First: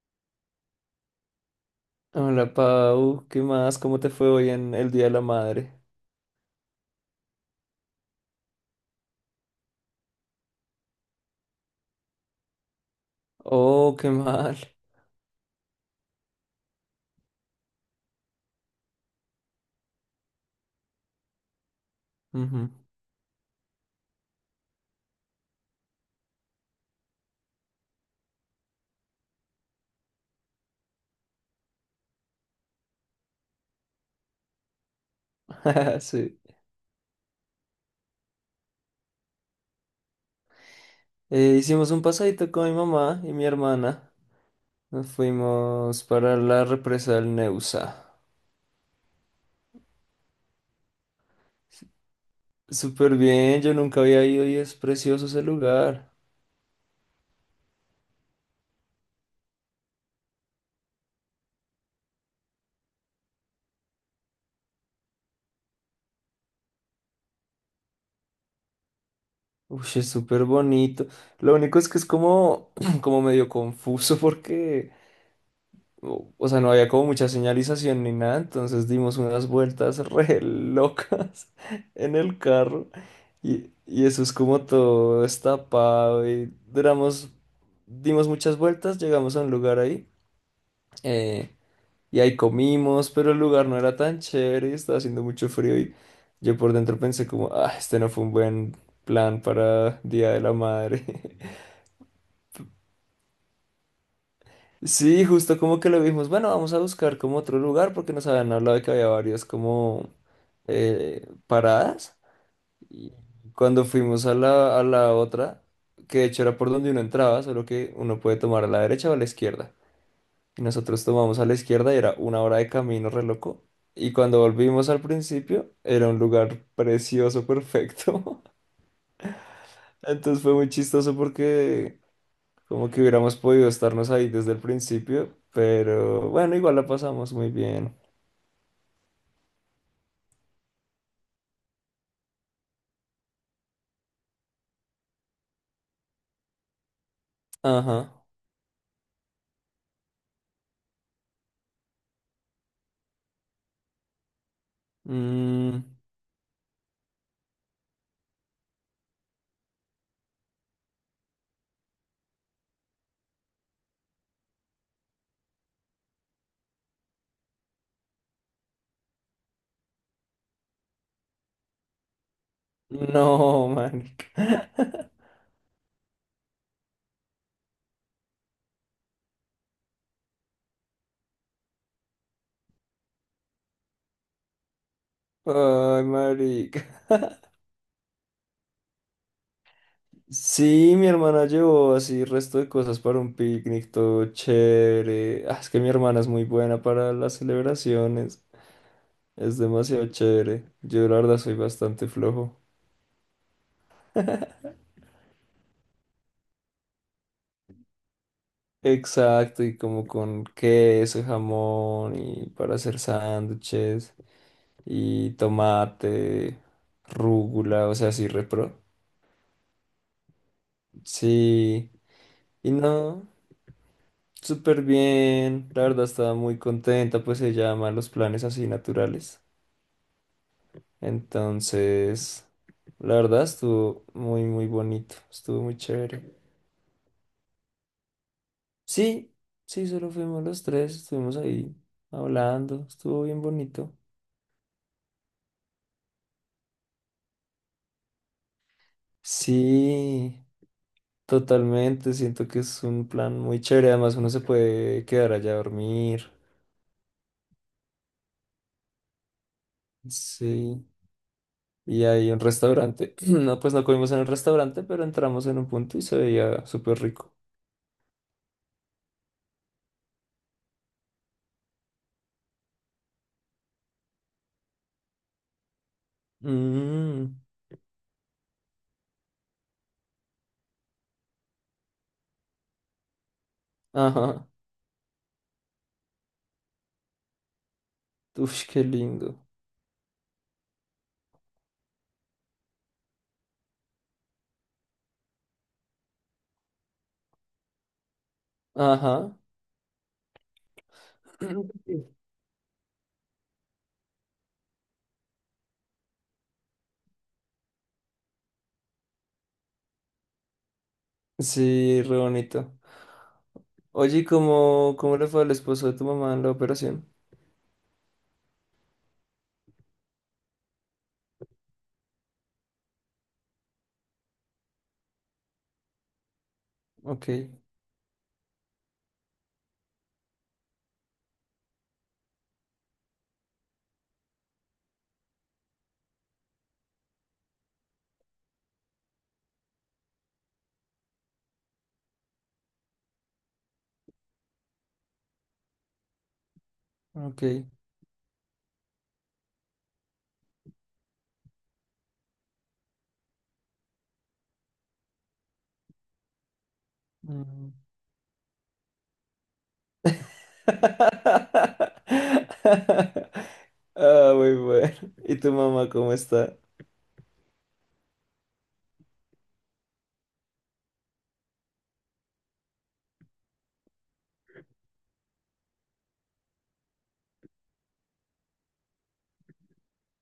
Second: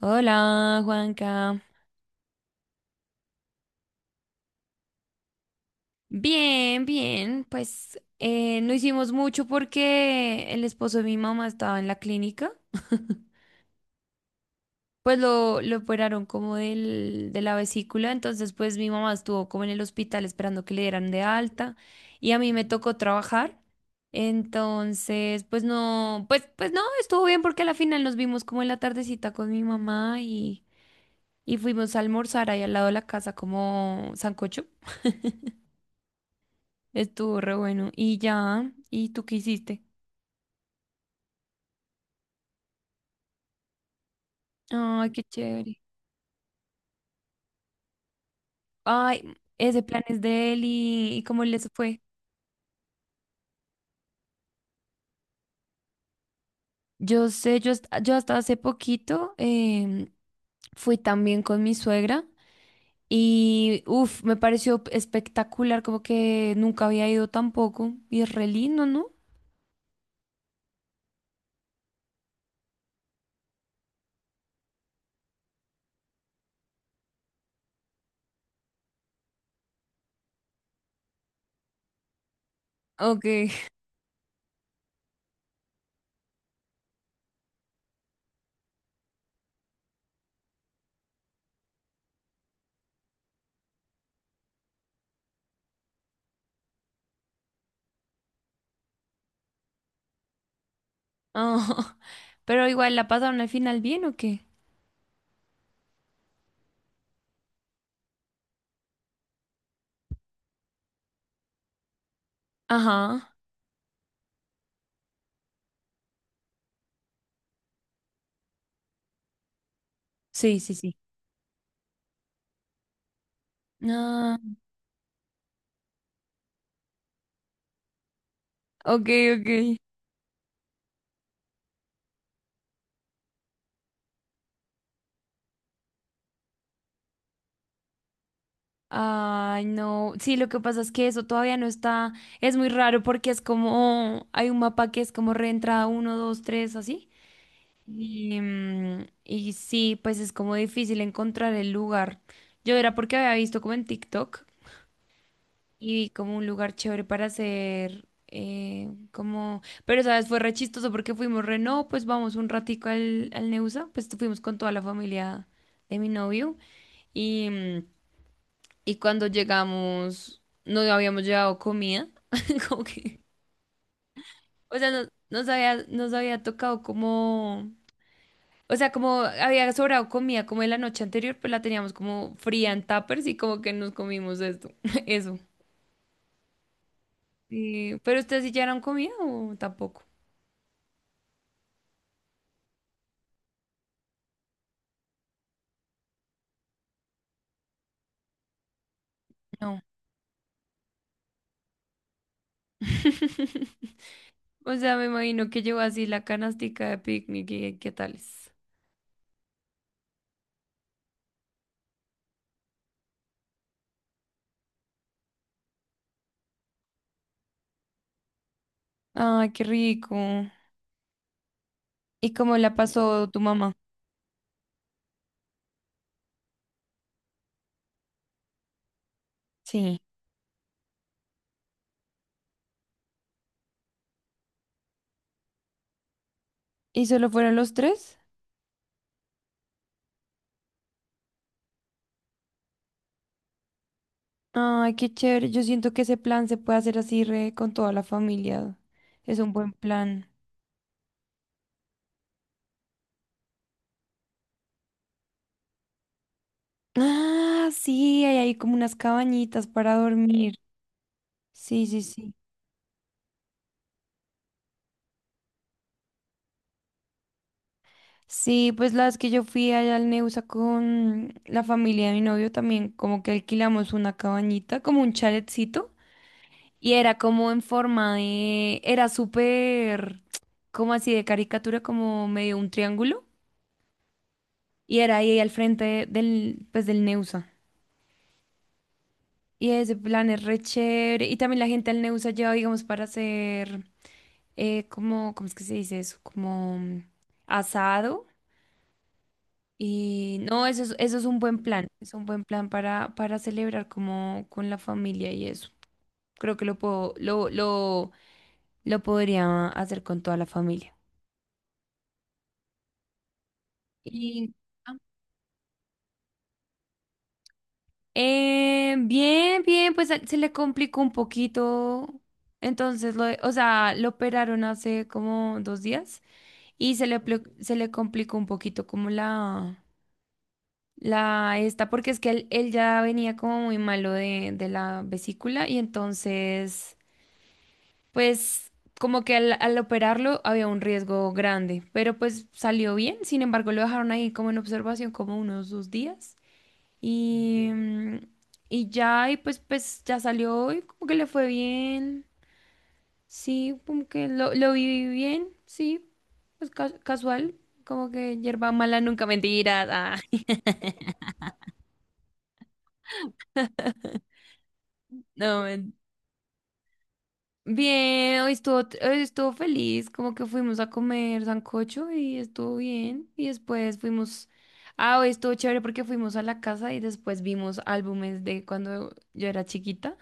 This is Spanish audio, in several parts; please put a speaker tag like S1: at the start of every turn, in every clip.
S1: Hola, Juanca.
S2: Hola Pau, ¿qué más? ¿Cómo te fue hoy en el Día de la Madre?
S1: Bien, bien. Pues no hicimos mucho porque el esposo de mi mamá estaba en la clínica.
S2: Oh, qué mal.
S1: Pues lo operaron como de la vesícula, entonces pues mi mamá estuvo como en el hospital esperando que le dieran de alta y a mí me
S2: Ujú.
S1: tocó trabajar. Entonces, pues no, pues no, estuvo bien porque a la final nos vimos como en la tardecita con mi mamá y fuimos a almorzar ahí al lado de la casa como sancocho.
S2: Sí.
S1: Estuvo re bueno. Y ya, ¿y tú qué hiciste?
S2: Hicimos un pasadito con mi mamá y mi hermana. Nos
S1: Ay, qué chévere.
S2: fuimos para la represa del Neusa.
S1: Ay, ese plan es de él. ¿Y cómo les fue?
S2: Súper bien, yo nunca había ido y es precioso ese lugar.
S1: Yo sé, yo hasta hace poquito fui también con mi suegra y uff, me pareció espectacular, como que nunca había ido tampoco. Y es re lindo, ¿no?
S2: Uy, es súper bonito. Lo único es que es como, como medio confuso porque o sea, no había como mucha señalización ni nada, entonces dimos unas vueltas re locas en el carro
S1: Ok.
S2: y eso es como todo destapado y duramos, dimos muchas vueltas, llegamos a un lugar ahí eh, y ahí comimos, pero el lugar no era tan chévere y estaba haciendo mucho frío y yo por dentro pensé como, ah, este no fue un buen plan para Día de la Madre.
S1: Ah, pero igual, ¿la pasaron al final bien o qué?
S2: Sí, justo como que lo vimos. Bueno, vamos a buscar como otro lugar porque nos habían hablado de que había varias como paradas. Y
S1: Ajá.
S2: cuando fuimos a la otra, que de hecho era por donde uno entraba, solo que uno puede tomar a la derecha o a la izquierda.
S1: Sí,
S2: Y
S1: sí, sí.
S2: nosotros tomamos a la izquierda y era una hora de camino re loco. Y
S1: Ah,
S2: cuando volvimos al principio, era un lugar precioso, perfecto.
S1: ok, ok.
S2: Entonces fue muy chistoso porque como que hubiéramos podido estarnos ahí desde el principio, pero bueno, igual la pasamos muy bien.
S1: Ay, no. Sí, lo que pasa es que eso todavía no está. Es muy raro porque es como. Hay un mapa que es como reentrada uno, 2, 3, así.
S2: Ajá.
S1: Y sí, pues es como difícil encontrar el lugar. Yo era porque había visto como en TikTok
S2: Mm,
S1: y vi como un lugar chévere para hacer. Como. Pero, ¿sabes? Fue re chistoso porque fuimos re. No, pues vamos un ratico al Neusa. Pues fuimos con toda la familia de mi novio. Y. mm, y cuando llegamos, no habíamos llevado comida, como que,
S2: no, marica.
S1: o sea, nos había tocado como, o sea, como había sobrado comida como de la noche anterior, pues la teníamos como fría en tuppers y como que nos comimos esto, eso.
S2: Ay, marica.
S1: ¿Pero ustedes sí llevaron comida o tampoco?
S2: Sí, mi hermana llevó así resto de cosas para un picnic, todo chévere. Ah, es que mi hermana es muy buena para las celebraciones. Es
S1: No.
S2: demasiado chévere. Yo la verdad soy bastante flojo.
S1: O sea, me imagino que llevó así la canastica de picnic y qué tales.
S2: Exacto, y como con queso, jamón y para hacer sándwiches, y tomate, rúgula, o sea, así repro.
S1: Ay, qué rico.
S2: Sí,
S1: ¿Y cómo
S2: y
S1: la
S2: no,
S1: pasó tu mamá?
S2: súper bien. La verdad estaba muy contenta, pues se llama los planes así naturales.
S1: Sí.
S2: Entonces, la verdad estuvo muy, muy bonito, estuvo muy chévere.
S1: ¿Y solo fueron los tres?
S2: Sí, sí, solo fuimos los tres, estuvimos ahí hablando, estuvo bien bonito.
S1: Ay, qué chévere. Yo siento que ese plan se puede hacer así re con toda la familia. Es un buen plan.
S2: Sí, totalmente, siento que es un plan muy chévere, además uno se puede quedar allá a dormir.
S1: Ah, sí, hay ahí como unas cabañitas para dormir.
S2: Sí,
S1: Sí, sí,
S2: y hay
S1: sí.
S2: un restaurante. No, pues no comimos en el restaurante, pero entramos en un punto y se veía súper rico.
S1: Sí, pues la vez que yo fui allá al Neusa con la familia de mi novio también, como que alquilamos una cabañita, como un chaletcito, y era
S2: Mm,
S1: como en forma de, era súper, como así de caricatura, como medio un triángulo,
S2: ajá.
S1: y era ahí al frente del Neusa.
S2: Uf, qué lindo.
S1: Y ese plan es re chévere. Y también la gente al Neusa lleva, digamos, para hacer, como, ¿cómo es que se dice eso? Como asado.
S2: Ajá.
S1: Y no, eso es un buen plan. Es un buen plan para celebrar como con la familia y eso. Creo que lo puedo, lo podría hacer con toda la familia.
S2: Sí, re bonito. Oye, ¿y
S1: Y
S2: ¿cómo,
S1: ah,
S2: cómo le fue al esposo de tu mamá en la operación?
S1: Bien, bien, pues se le complicó un poquito. Entonces, o sea, lo operaron hace como 2 días. Y se le,
S2: Ok,
S1: plo- se le complicó un poquito como la esta, porque es que él ya venía como muy malo de la vesícula y entonces, pues como que al operarlo había un riesgo grande, pero pues salió bien, sin embargo lo dejaron ahí como en observación como unos 2 días
S2: ok.
S1: y, mm, y ya, y pues ya salió y como que le fue bien. Sí, como que lo viví bien, sí, pues casual,
S2: Mm.
S1: como que hierba mala nunca mentiras. Ah,
S2: Ah, muy bueno. ¿Y tu
S1: no,
S2: mamá cómo está?
S1: bien, hoy estuvo feliz, como que fuimos a comer sancocho y estuvo bien. Y después fuimos, ah, hoy estuvo chévere porque fuimos a la casa y después vimos álbumes de cuando yo era chiquita.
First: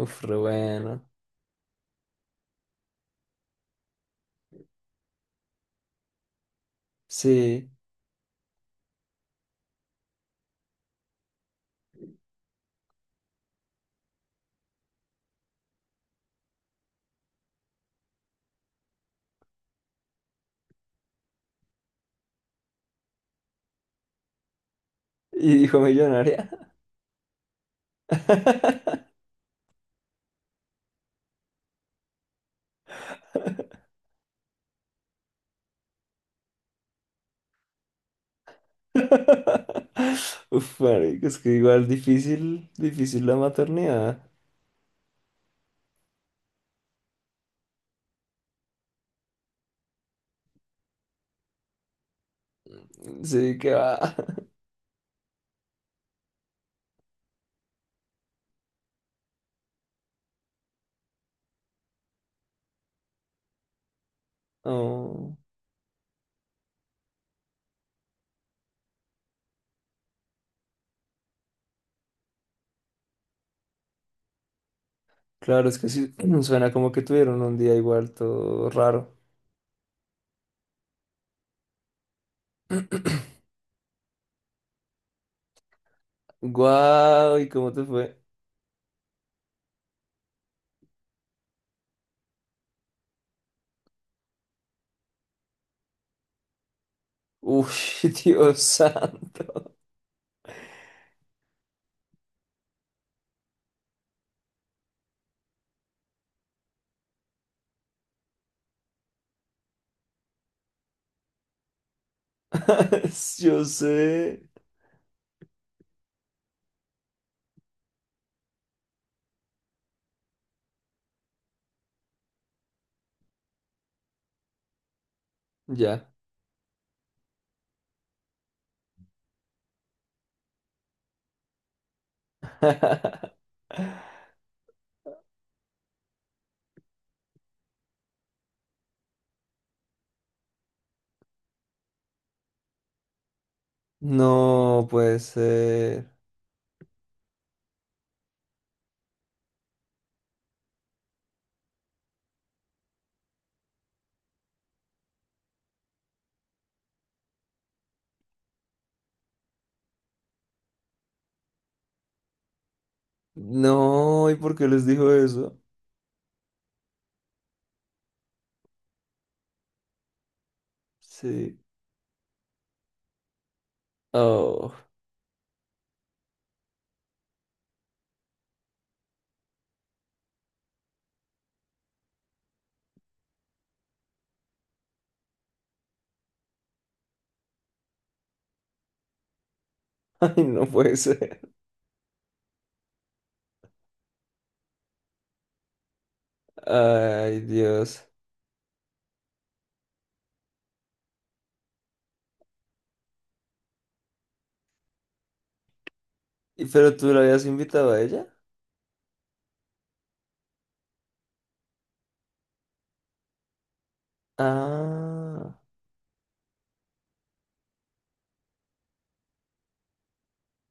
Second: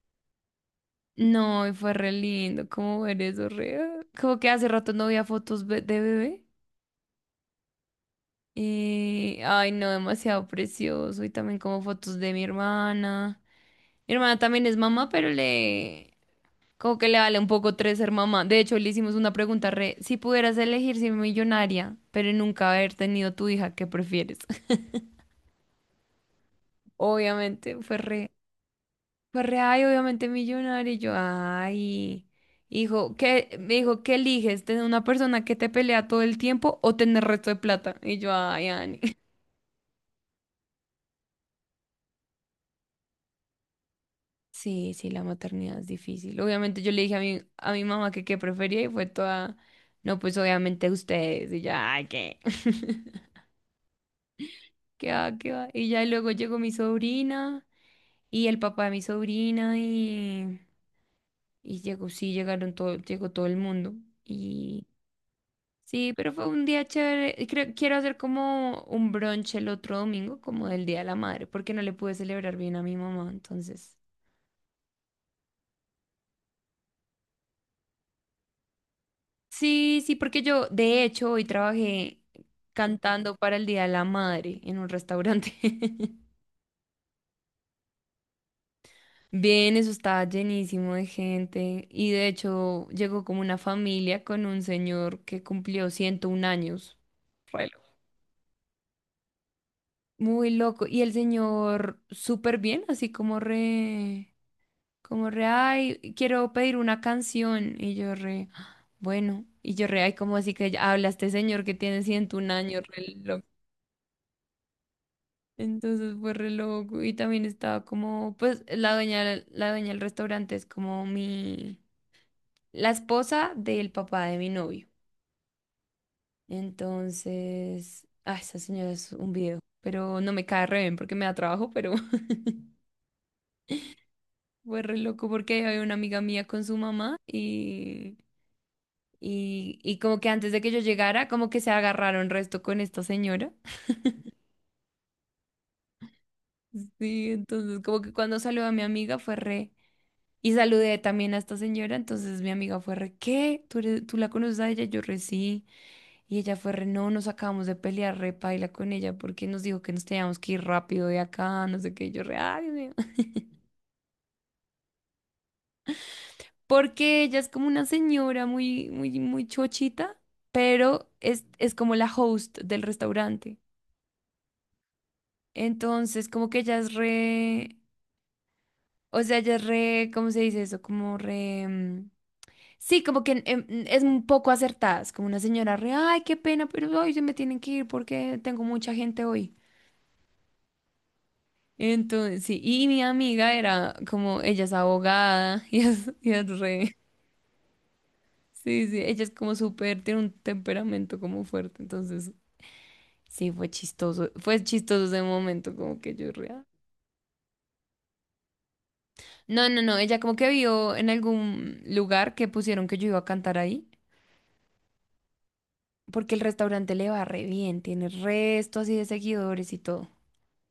S2: Uf, re bueno.
S1: No, y fue re lindo, como ver eso, re. Como que hace rato no veía fotos de bebé.
S2: Sí.
S1: Y, ay, no, demasiado precioso. Y también como fotos de mi hermana. Mi hermana también es mamá, pero le. Como que le vale un poco tres ser mamá. De hecho, le hicimos una pregunta re. Si pudieras elegir ser millonaria, pero nunca haber tenido tu hija, ¿qué prefieres?
S2: ¿Y hijo millonaria?
S1: Obviamente, fue re. Fue re, ay, obviamente millonaria. Y yo, ay. Hijo, ¿qué? Me dijo, ¿qué eliges? ¿Tener una persona que te pelea todo el tiempo o tener resto de plata? Y yo, ay, Ani.
S2: Uf, marico, es que igual difícil, difícil la maternidad.
S1: Sí, sí, la maternidad es difícil. Obviamente yo le dije a mi mamá que qué prefería y fue toda, no, pues obviamente ustedes. Y ya, ay, ¿qué?
S2: Sí, que va.
S1: ¿Qué va, qué va? Y ya luego llegó mi sobrina y el papá de mi sobrina y llegó, sí, llegaron todo, llegó todo el mundo. Y
S2: Oh,
S1: sí, pero fue un día chévere. Y creo, quiero hacer como un brunch el otro domingo, como del Día de la Madre, porque no le pude celebrar bien a mi mamá, entonces.
S2: claro, es que sí, suena como que tuvieron un día igual todo raro.
S1: Sí, sí, porque yo de hecho hoy trabajé cantando para el Día de la Madre en un restaurante.
S2: Guau, ¿y cómo te fue?
S1: Bien, eso estaba llenísimo de gente y de hecho llegó como una familia con un señor que cumplió 101 años. Re
S2: Uy,
S1: loco.
S2: Dios santo.
S1: Muy loco. Y el señor súper bien, así como re, ay, quiero pedir una canción. Y yo re: "Ah, bueno", y yo re, ay, como así que ya habla este señor que tiene 101 años, re.
S2: Yo sé.
S1: Entonces fue re loco. Y también estaba como, pues la dueña, la dueña del restaurante es como la esposa del papá de mi novio.
S2: Ya.
S1: Entonces, ah, esa señora es un video, pero no me cae re bien porque me da trabajo, pero fue re loco porque había una amiga mía con su mamá y como que antes de que yo llegara, como que se agarraron resto con esta señora.
S2: No puede ser.
S1: Sí, entonces como que cuando salió a mi amiga fue re. Y saludé también a esta señora, entonces mi amiga fue re, ¿qué? ¿Tú la conoces a ella? Yo re, sí. Y ella fue re, no, nos acabamos de pelear, re paila con ella, porque nos dijo que nos teníamos que ir rápido de acá, no sé qué. Y yo re, ay, Dios mío.
S2: No, ¿y por qué les dijo eso?
S1: Porque ella es como una señora muy, muy, muy chochita, pero es,
S2: Sí.
S1: es como la host del restaurante.
S2: Oh,
S1: Entonces, como que ella es re, o sea, ella es re, ¿cómo se dice eso? Como re. Mm, sí, como que es un poco acertadas, como una señora re, ay, qué pena, pero hoy se me tienen que ir porque tengo mucha gente hoy.
S2: ay, no puede ser.
S1: Entonces, sí, y mi amiga era como, ella es abogada, y es re,
S2: Ay, Dios.
S1: sí, sí, ella es como súper, tiene un temperamento como fuerte, entonces, sí, fue chistoso ese momento, como que yo re, ah.
S2: ¿Y pero tú la habías invitado a ella?
S1: No, no, no, ella como que vio en algún lugar que pusieron que yo iba a cantar ahí,
S2: Ah,
S1: porque el restaurante le va re bien, tiene resto así de seguidores y todo.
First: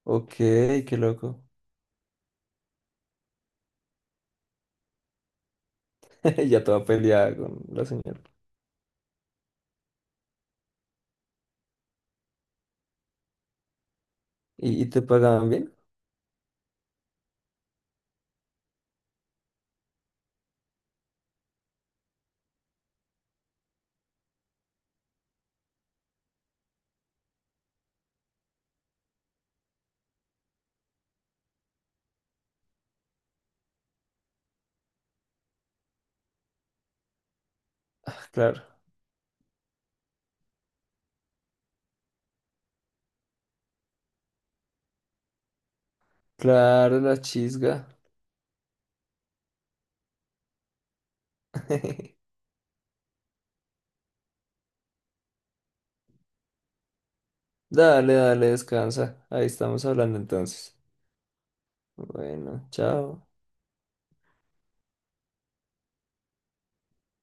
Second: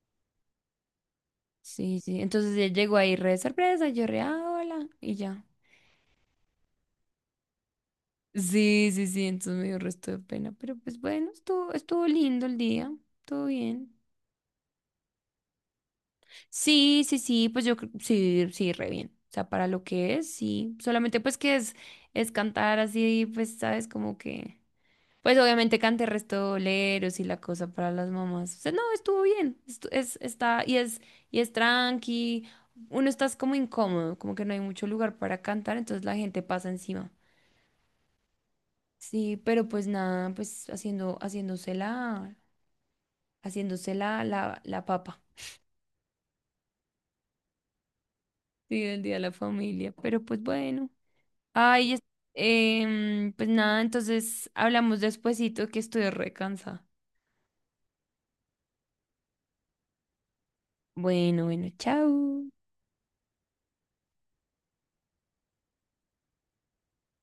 S2: ok, qué loco.
S1: Sí, sí. Entonces él llegó ahí re de sorpresa, yo re, "Ah, hola", y ya.
S2: Ya toda peleada con la señora.
S1: Sí, sí, sí, entonces me dio resto de pena, pero pues bueno, estuvo lindo el día, todo bien.
S2: Y te pagaban bien?
S1: Sí, sí, sí, pues yo sí, sí, re bien. O sea, para lo que es, sí. Solamente pues que es, cantar así, pues, sabes, como que. Pues obviamente canté restoleros y la cosa para las mamás. O sea, no, estuvo bien. Es, está, y es tranqui. Uno estás como incómodo, como que no hay mucho lugar para cantar, entonces la gente pasa encima.
S2: Ah, claro,
S1: Sí, pero pues nada, pues haciéndose la papa.
S2: claro, la chisga.
S1: Sí, el día de la familia. Pero pues bueno. Ay, pues nada, entonces hablamos despuesito que estoy recansada.
S2: Dale, dale, descansa. Ahí estamos hablando entonces.
S1: Bueno, bueno, chao.
S2: Bueno, chao.